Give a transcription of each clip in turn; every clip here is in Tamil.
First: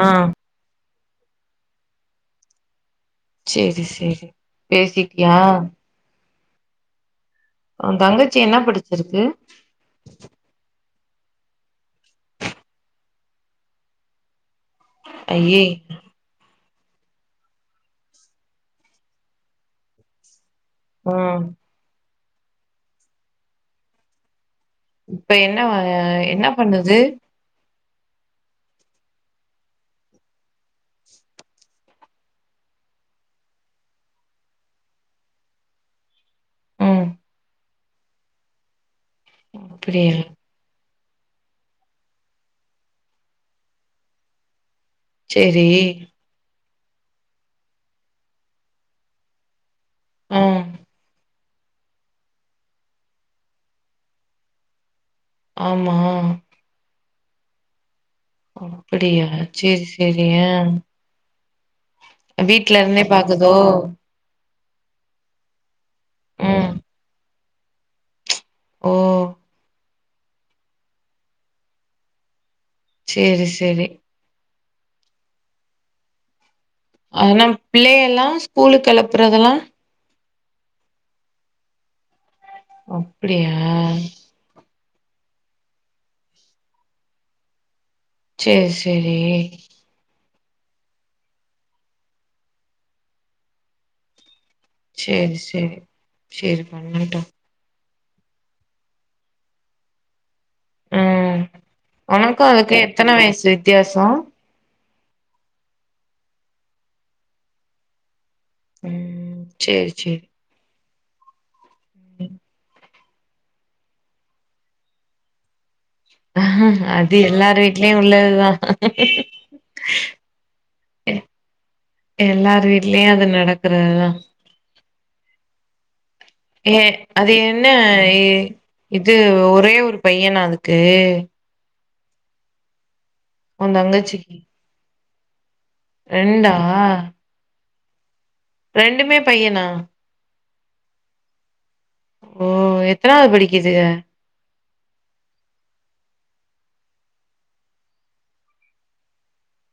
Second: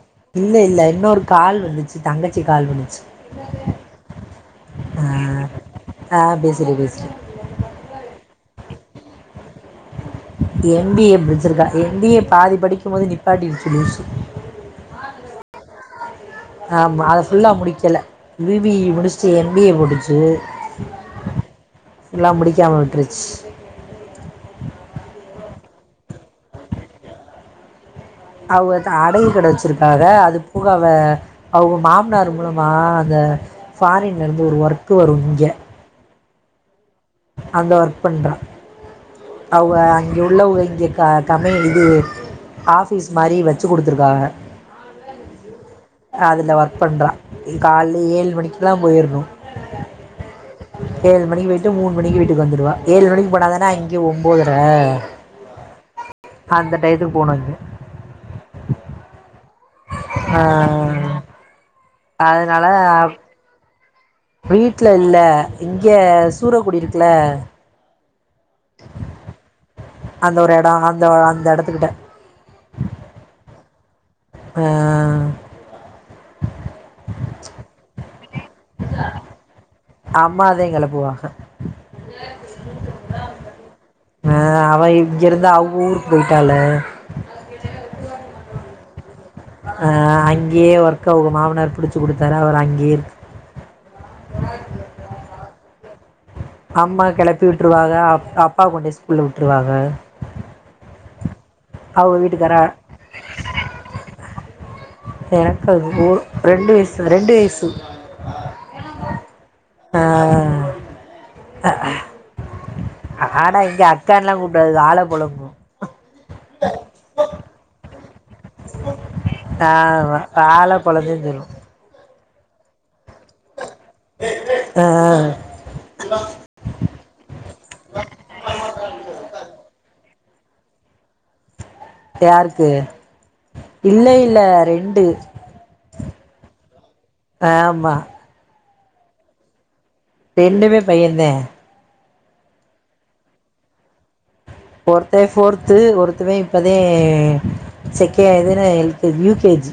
ஆ இல்ல இல்ல இன்னொரு கால் வந்துச்சு தங்கச்சி கால் வந்துச்சு சேரி சேரி சே ஆ பேசிட்டியா ஆ பேசிட்ட பேசிட்ட உந் தங்கச்சி என்ன படிச்சிருக்கு எம் பி ஏ படிச்சிருக்கா எம் பி ஏ பாதி படிக்கும் போது நிப்பாட்டிருச்சு லூசு ஐய்யே ஆமா அத ஃபுல்லா முடிக்கல பி பி இ முடிச்ட்டு எம் பி ஏ முடிச்சு ம் எல்லாம் முடிக்காம விட்டுருச் இப்ப என்ன என்ன பண்ணுது அவ அடகு கட வச்சிருக்காக அது பூக அவ அவக மாமனாரு மூலமா இந்த ஃபாரின்ல இருந்து ஒரு ஒர்க்கு வரும் இங்க ம் அந்த ஒர்க் பண்றா அவக அப்டியா அங்க உள்ளவக இங்க க கம்பெனி இது ஆஃபீஸ் மாரி வச்சு குடுத்திருக்காக சேரி அதில ஒர்க் பண்றா கால்ல ஏலு மணிக்கலாம் போயர்னு ஆ ஏலு மணிக்கு போயிட்டு மூணு மணிக்கு வீட்டுக்கு வந்துருவா ஏலு மணிக்கு போனாதான அங் க ஒம்போதற ஆமா அந்த டையத்துக்கு போனு வந்து அப்படியா சேரி சேரி அ வீட்ல இருந்தே பாக்குதோ வீட்ல இல்ல இங்க ம் சூரக்குடி இருக்குல ஓ அந்த ஒரு எடோ அந்த அந்த எடத்துகிட்ட சேரி சேரி ஆ ஆனா பிள்ளே எல்லா ஸ்கூலுக் கெலப்புறதெல்லா அம்மாதே கெலப்புவாக அப்டியா ஆ அவ இங்க இருந்து அவ்வோ ஊருக்கு போயிட்டால சேரி சேரி அ அங்கயே ஒர்க் அவக மாவனார் புடிச்சு குடுத்தாரு அவர் அங்கயே இருக் சேரி சேரி சேரி அம்மா பண்ணட்டு கெளப்பி விட்டுருவாக அப்பா கொண்டே ஸ்கூல்ல விட்டுருவாக அ எனக்கு அதுக்கு எத்தன வயசு வித்தியாசோ எனக்கு அதுக்கு ஓ ரெண்டு வயசு ரெண்டு வயசு ம் சேரி சேரி அ அ ஆனா இங்க அக்கான்ல்லா கூப்டாதுக ஆலப்போல அது எல்லார் வீட்லயு உள்ளது ஆளை எ புலங்குன்னு சொல்லும் எல்லார் வீட்லயு அது நடக்றதுதா ஆ ஆ ஏ அது என்ன இது ஒரே ஒரு பையன்னா அதுக்கு யாருக்கு உந்தங்கச்சிக்கி ஆ ரெண்டு ரெண்டா ஆமா ரெண்டுமே பையனா ரெண்டுமே பையேந்தே ஓ எத்தனாவது படிக்குதுக ஒர்த்தே ஃபோர்த்து ஒருத்தவே இப்பதே செக்கே இதென்ன எல் கேஜி யூகேஜி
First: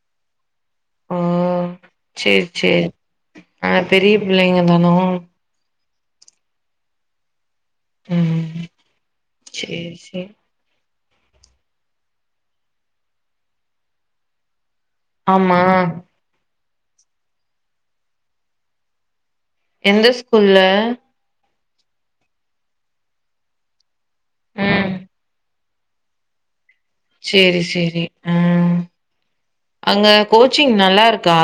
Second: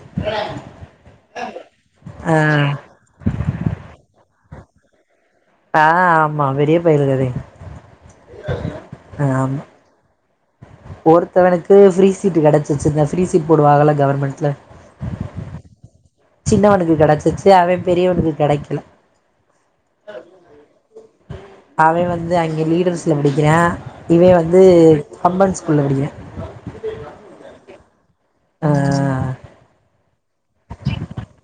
ஓ ஆ செரி செரி ஆனா பெரிய பிள்ளைங்கதானோ ஆ ஆமா பெரியபயலுகதே ஆமா செர் செரி ஒருத்தவனுக்கு ஃப்ரீ சீட் கெடச்சிச்சி இந்த ஃப்ரீ சீட் போடுவாகள கவர்மெண்ட்ல ஆமா சின்னவனுக்கு கெடச்சிச்சி அவே பெரியவனுக்கு கெடைக்கல எந்த ஸ்கூல்ல அவே வந்து அங்கே லீடர்ஸ்ல படிக்கிறா இவ வந்து ம் கம்பன் ஸ்கூல்ல படிக்கிறா செரி செரி ம ஆ அங்க கோச்சிங் நல்லாருக்கா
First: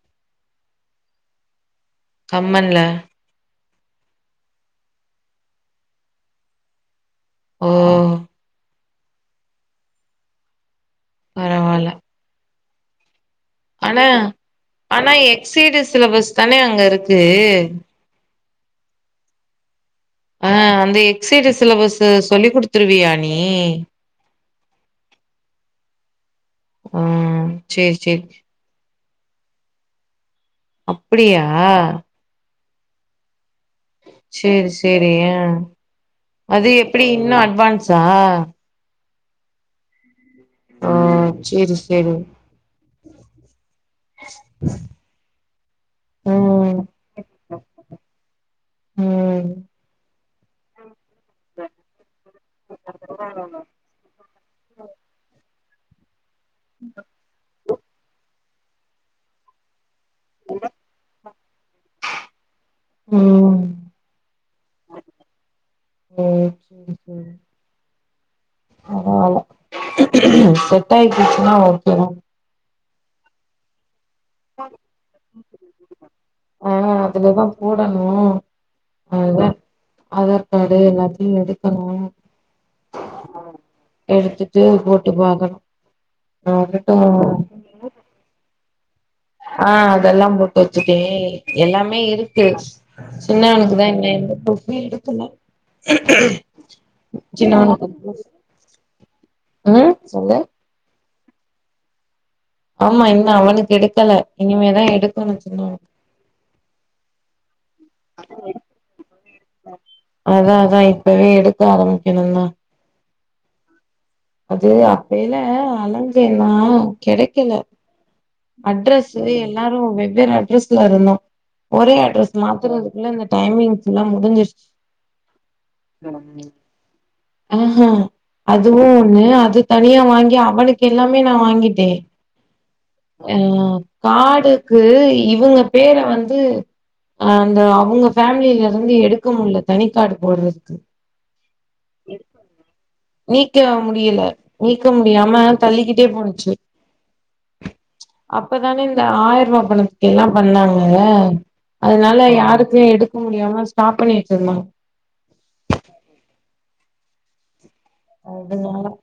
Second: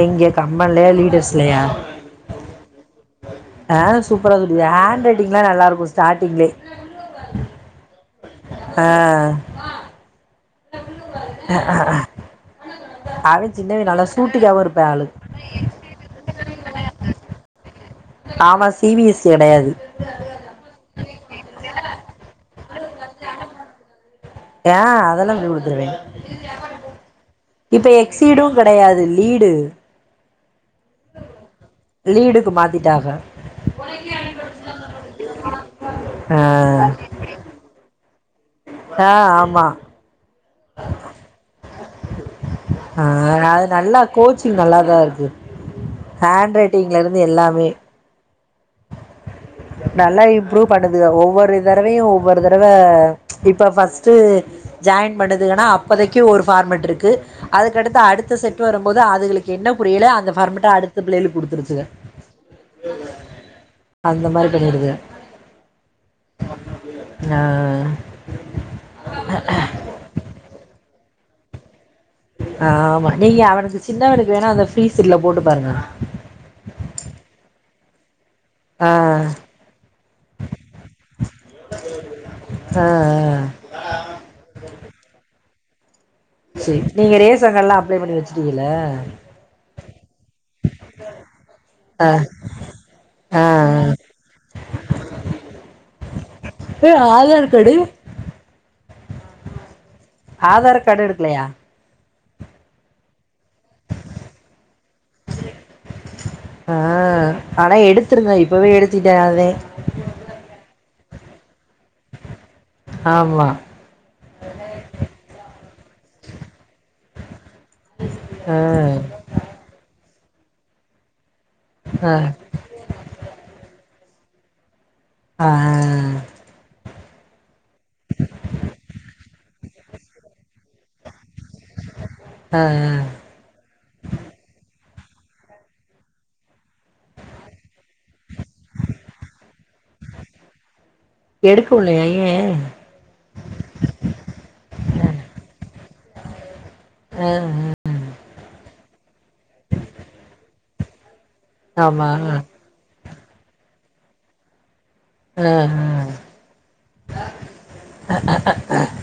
எங்கே கம்பன்லையா லீடர்ஸ்லையா கம்பன்ல ஆ சூப்பரா சொல்லிதராங் ஹேண்ட் ரைட்டிங்லா நல்லா இருக்கோ ஸ்டாட்டிங்லே ம் ஆ பரவால்ல. அவேன் சின்னவ நல்லா சூட்டிக்காவூ இருப்பே ஆளு சீ டிஸ் சிலபஸ்தானே அங்க இருக்கு ஆமா சீ பீ யஸ் கிடையாது ஆ அந்த எக்ஸ்சீடிஸ் சிலபஸ்சு சொல்லி குடுத்துருவிய நீ ஏ அதெல்லாம் சொல்லி குடுத்துருவே ம். இப்ப சேரி, சேரி. எக்ஸ்சீடும் கிடையாது லீடு அப்படியா லீடுக்கு மாத்திட்டாக செரி செரி அ அது ஆ எப்புடி இன்னூ அட்வான்ஸா ஆ ஆமா ஆ செரி செரி ஆ அது நல்லா கோச்சிங் நல்லாதா இருக்கு ஹேண்ட் ம், ரைட்டிங்ல இருந்து எல்லாமே ம் நல்லா இம்ப்ரூவ் பண்ணுதுக ஒவ்வொரு தரவையும் ஒவ்வொரு தரவ இப்ப ஃபர்ஸ்ட்டு ஜாயின் பண்ணதுகன்னா அப்போதைக்கு ஒரு ஃபார்மெட் இருக்கு அதுக்கடுத்து அடுத்த செட்டு வரும்போது அதுகளுக்கு என்ன புரியலயோ அந்தப் ஃபார்மட்ட அடுத்த புள்ளைகளுக்கு குடுத்துருச்சுக ம் அந்த மாதிரி பண்ணிடுதுக சேரி, சேரி. ஆ பரவால்ல செட் ஆயி போய்ட்ச்சுன்னா ஓகே தா ஆமா நீங்க அவனுக்கு சின்னவனுக்கு வேணா அந்த ஃப்ரீ சீட்ல போட்டு பாருங்க ஆ அதுலதா போடணும் ஆ ஆதார் கார்டு எல்லாத்தையூ எடுக்கணோ ஆ ஆ. எடுத்துட்டு போட்டு பாக்கணோ சேரி நீங்க ரேசன் கார்ட்ல்லா அப்ளை பண்ணி வச்சுட்டீங்க ‌இல்ல ஆ அதெல்லா போட்டு வச்சுட்டோ எல்லாமே இருக்கு ஆ சின்னவனுக்குதா இன்னூ எந்த புரூஃப் எடுக்கல ஏய், ஆதார் கார்டு சின்னவனுக்கு புரூஃப்ஸ் உஹ் சொல்லு ஆதார் கார்டு எடுக்கலையா ஆமா இன்னூ அவனுக்கு எடுக்கல இனிமேதா எடுக்கோனோ சின்னவனுக்கு ஆஹ் அட எடுத்திருங்க இப்பவே எடுத்துட்டாதே அதா அதா இப்பவே எடுக்க ஆரம்பிக்கணூ தா ஆமா அது அப்பல்லா அலஞ்சேனா கெடைக்கல ஆ அட்ரஸ் எல்லாரு வெவ்வேறு அட்ரஸ்ல இருந்தோ ஒரே ஆ அட்ரஸ் மா த்துறதுக்குள்ள இந்த டைமிங்ஸ்ல முடிஞ்சிருச்சு ஆ ம் அதுவு ஒண்ணு அது தனியா வாங்கி அவனுக்கு எல்லாமே நா வாங்கிட்டே ஆ ஆ அ கார்டுக்கு இவங்க பேர வந்து அந்த அவங்க ஃபேமிலியில இருந்து எடுக்க முடில தனிக்கார்டு போட்றதுக்கு எடுக்க முடிலயா? ஏ நீக்க முடியல நீக்க முடியாம தள்ளிக்கிட்டே போணுச்சு ஆ அப்பதான இந்த ஆயிரரூபா பணத்துக்கு எல்லா பண்ணாங்க ஆமா அதனால ஆ யாரு க்கு எடுக்க முடியாம ஸ்டாப் பண்ணி வெச்சுருந்தாங்க ஆ அ அதனால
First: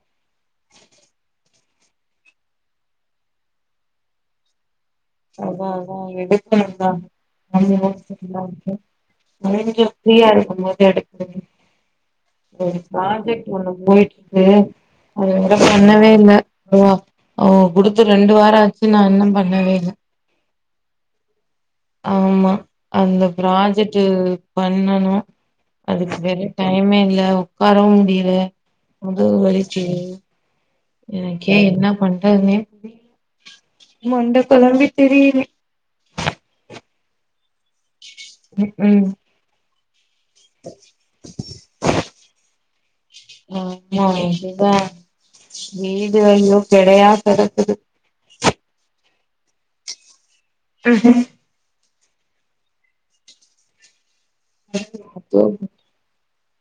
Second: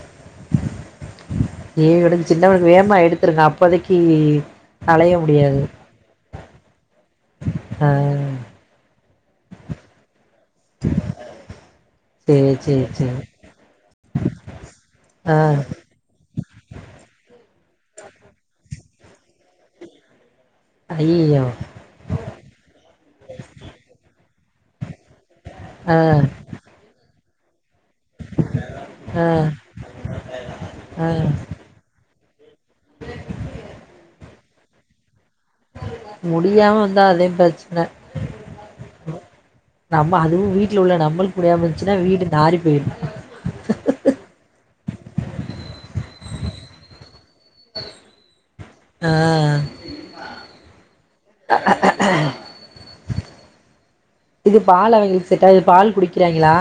ஏய் அவனுக்கு சின்னவனுக்கு வேகமா எடுத்திருங்க அப்போதைக்கு அலைய முடியாது அதா அதா எடுக்கணுதா ஆ அவங்களு சொன்னாங்க கொஞ்சோ ஃப்ரீயா இருக்கும் போது எடுத்து சேரி ஒரு சேரி சேரி ப்ராஜெக்ட் ஒண்ணு போயிட்டு இருக்கு அது ஆ வேற பண்ணவே இல்ல அ அவங்க குடுத்து ரெண்டு வார ஆச்சு நா இன்னு பண்ணவே இல்ல அய்யய்யோ ஆமா அந்த ப்ராஜெக்ட் பண்ணனு ஆ அதுக்கு வேற டைமே இல்ல உக்காரவு முடியல ஆ முதுகு வலிக்கிது ஆ எனக்கே என்ன பண்றதுன்னே தெரில, மண்ட கொழம்பி திரியிற முடியாம வந்தா அதா பிரச்சன ம், ம் நம்ம அதுவு வீட்ல உள்ள நம்மளுக்கு முடியாம இருந்துச்னா வீடு நாரி போயிடு ஆமா இதுதா வீடு வேலையு கெடையா கெடக்கு ஆ அ இது பால் அவங்களுக்கு செட்டாயி பால் குடிக் கிறாங்களா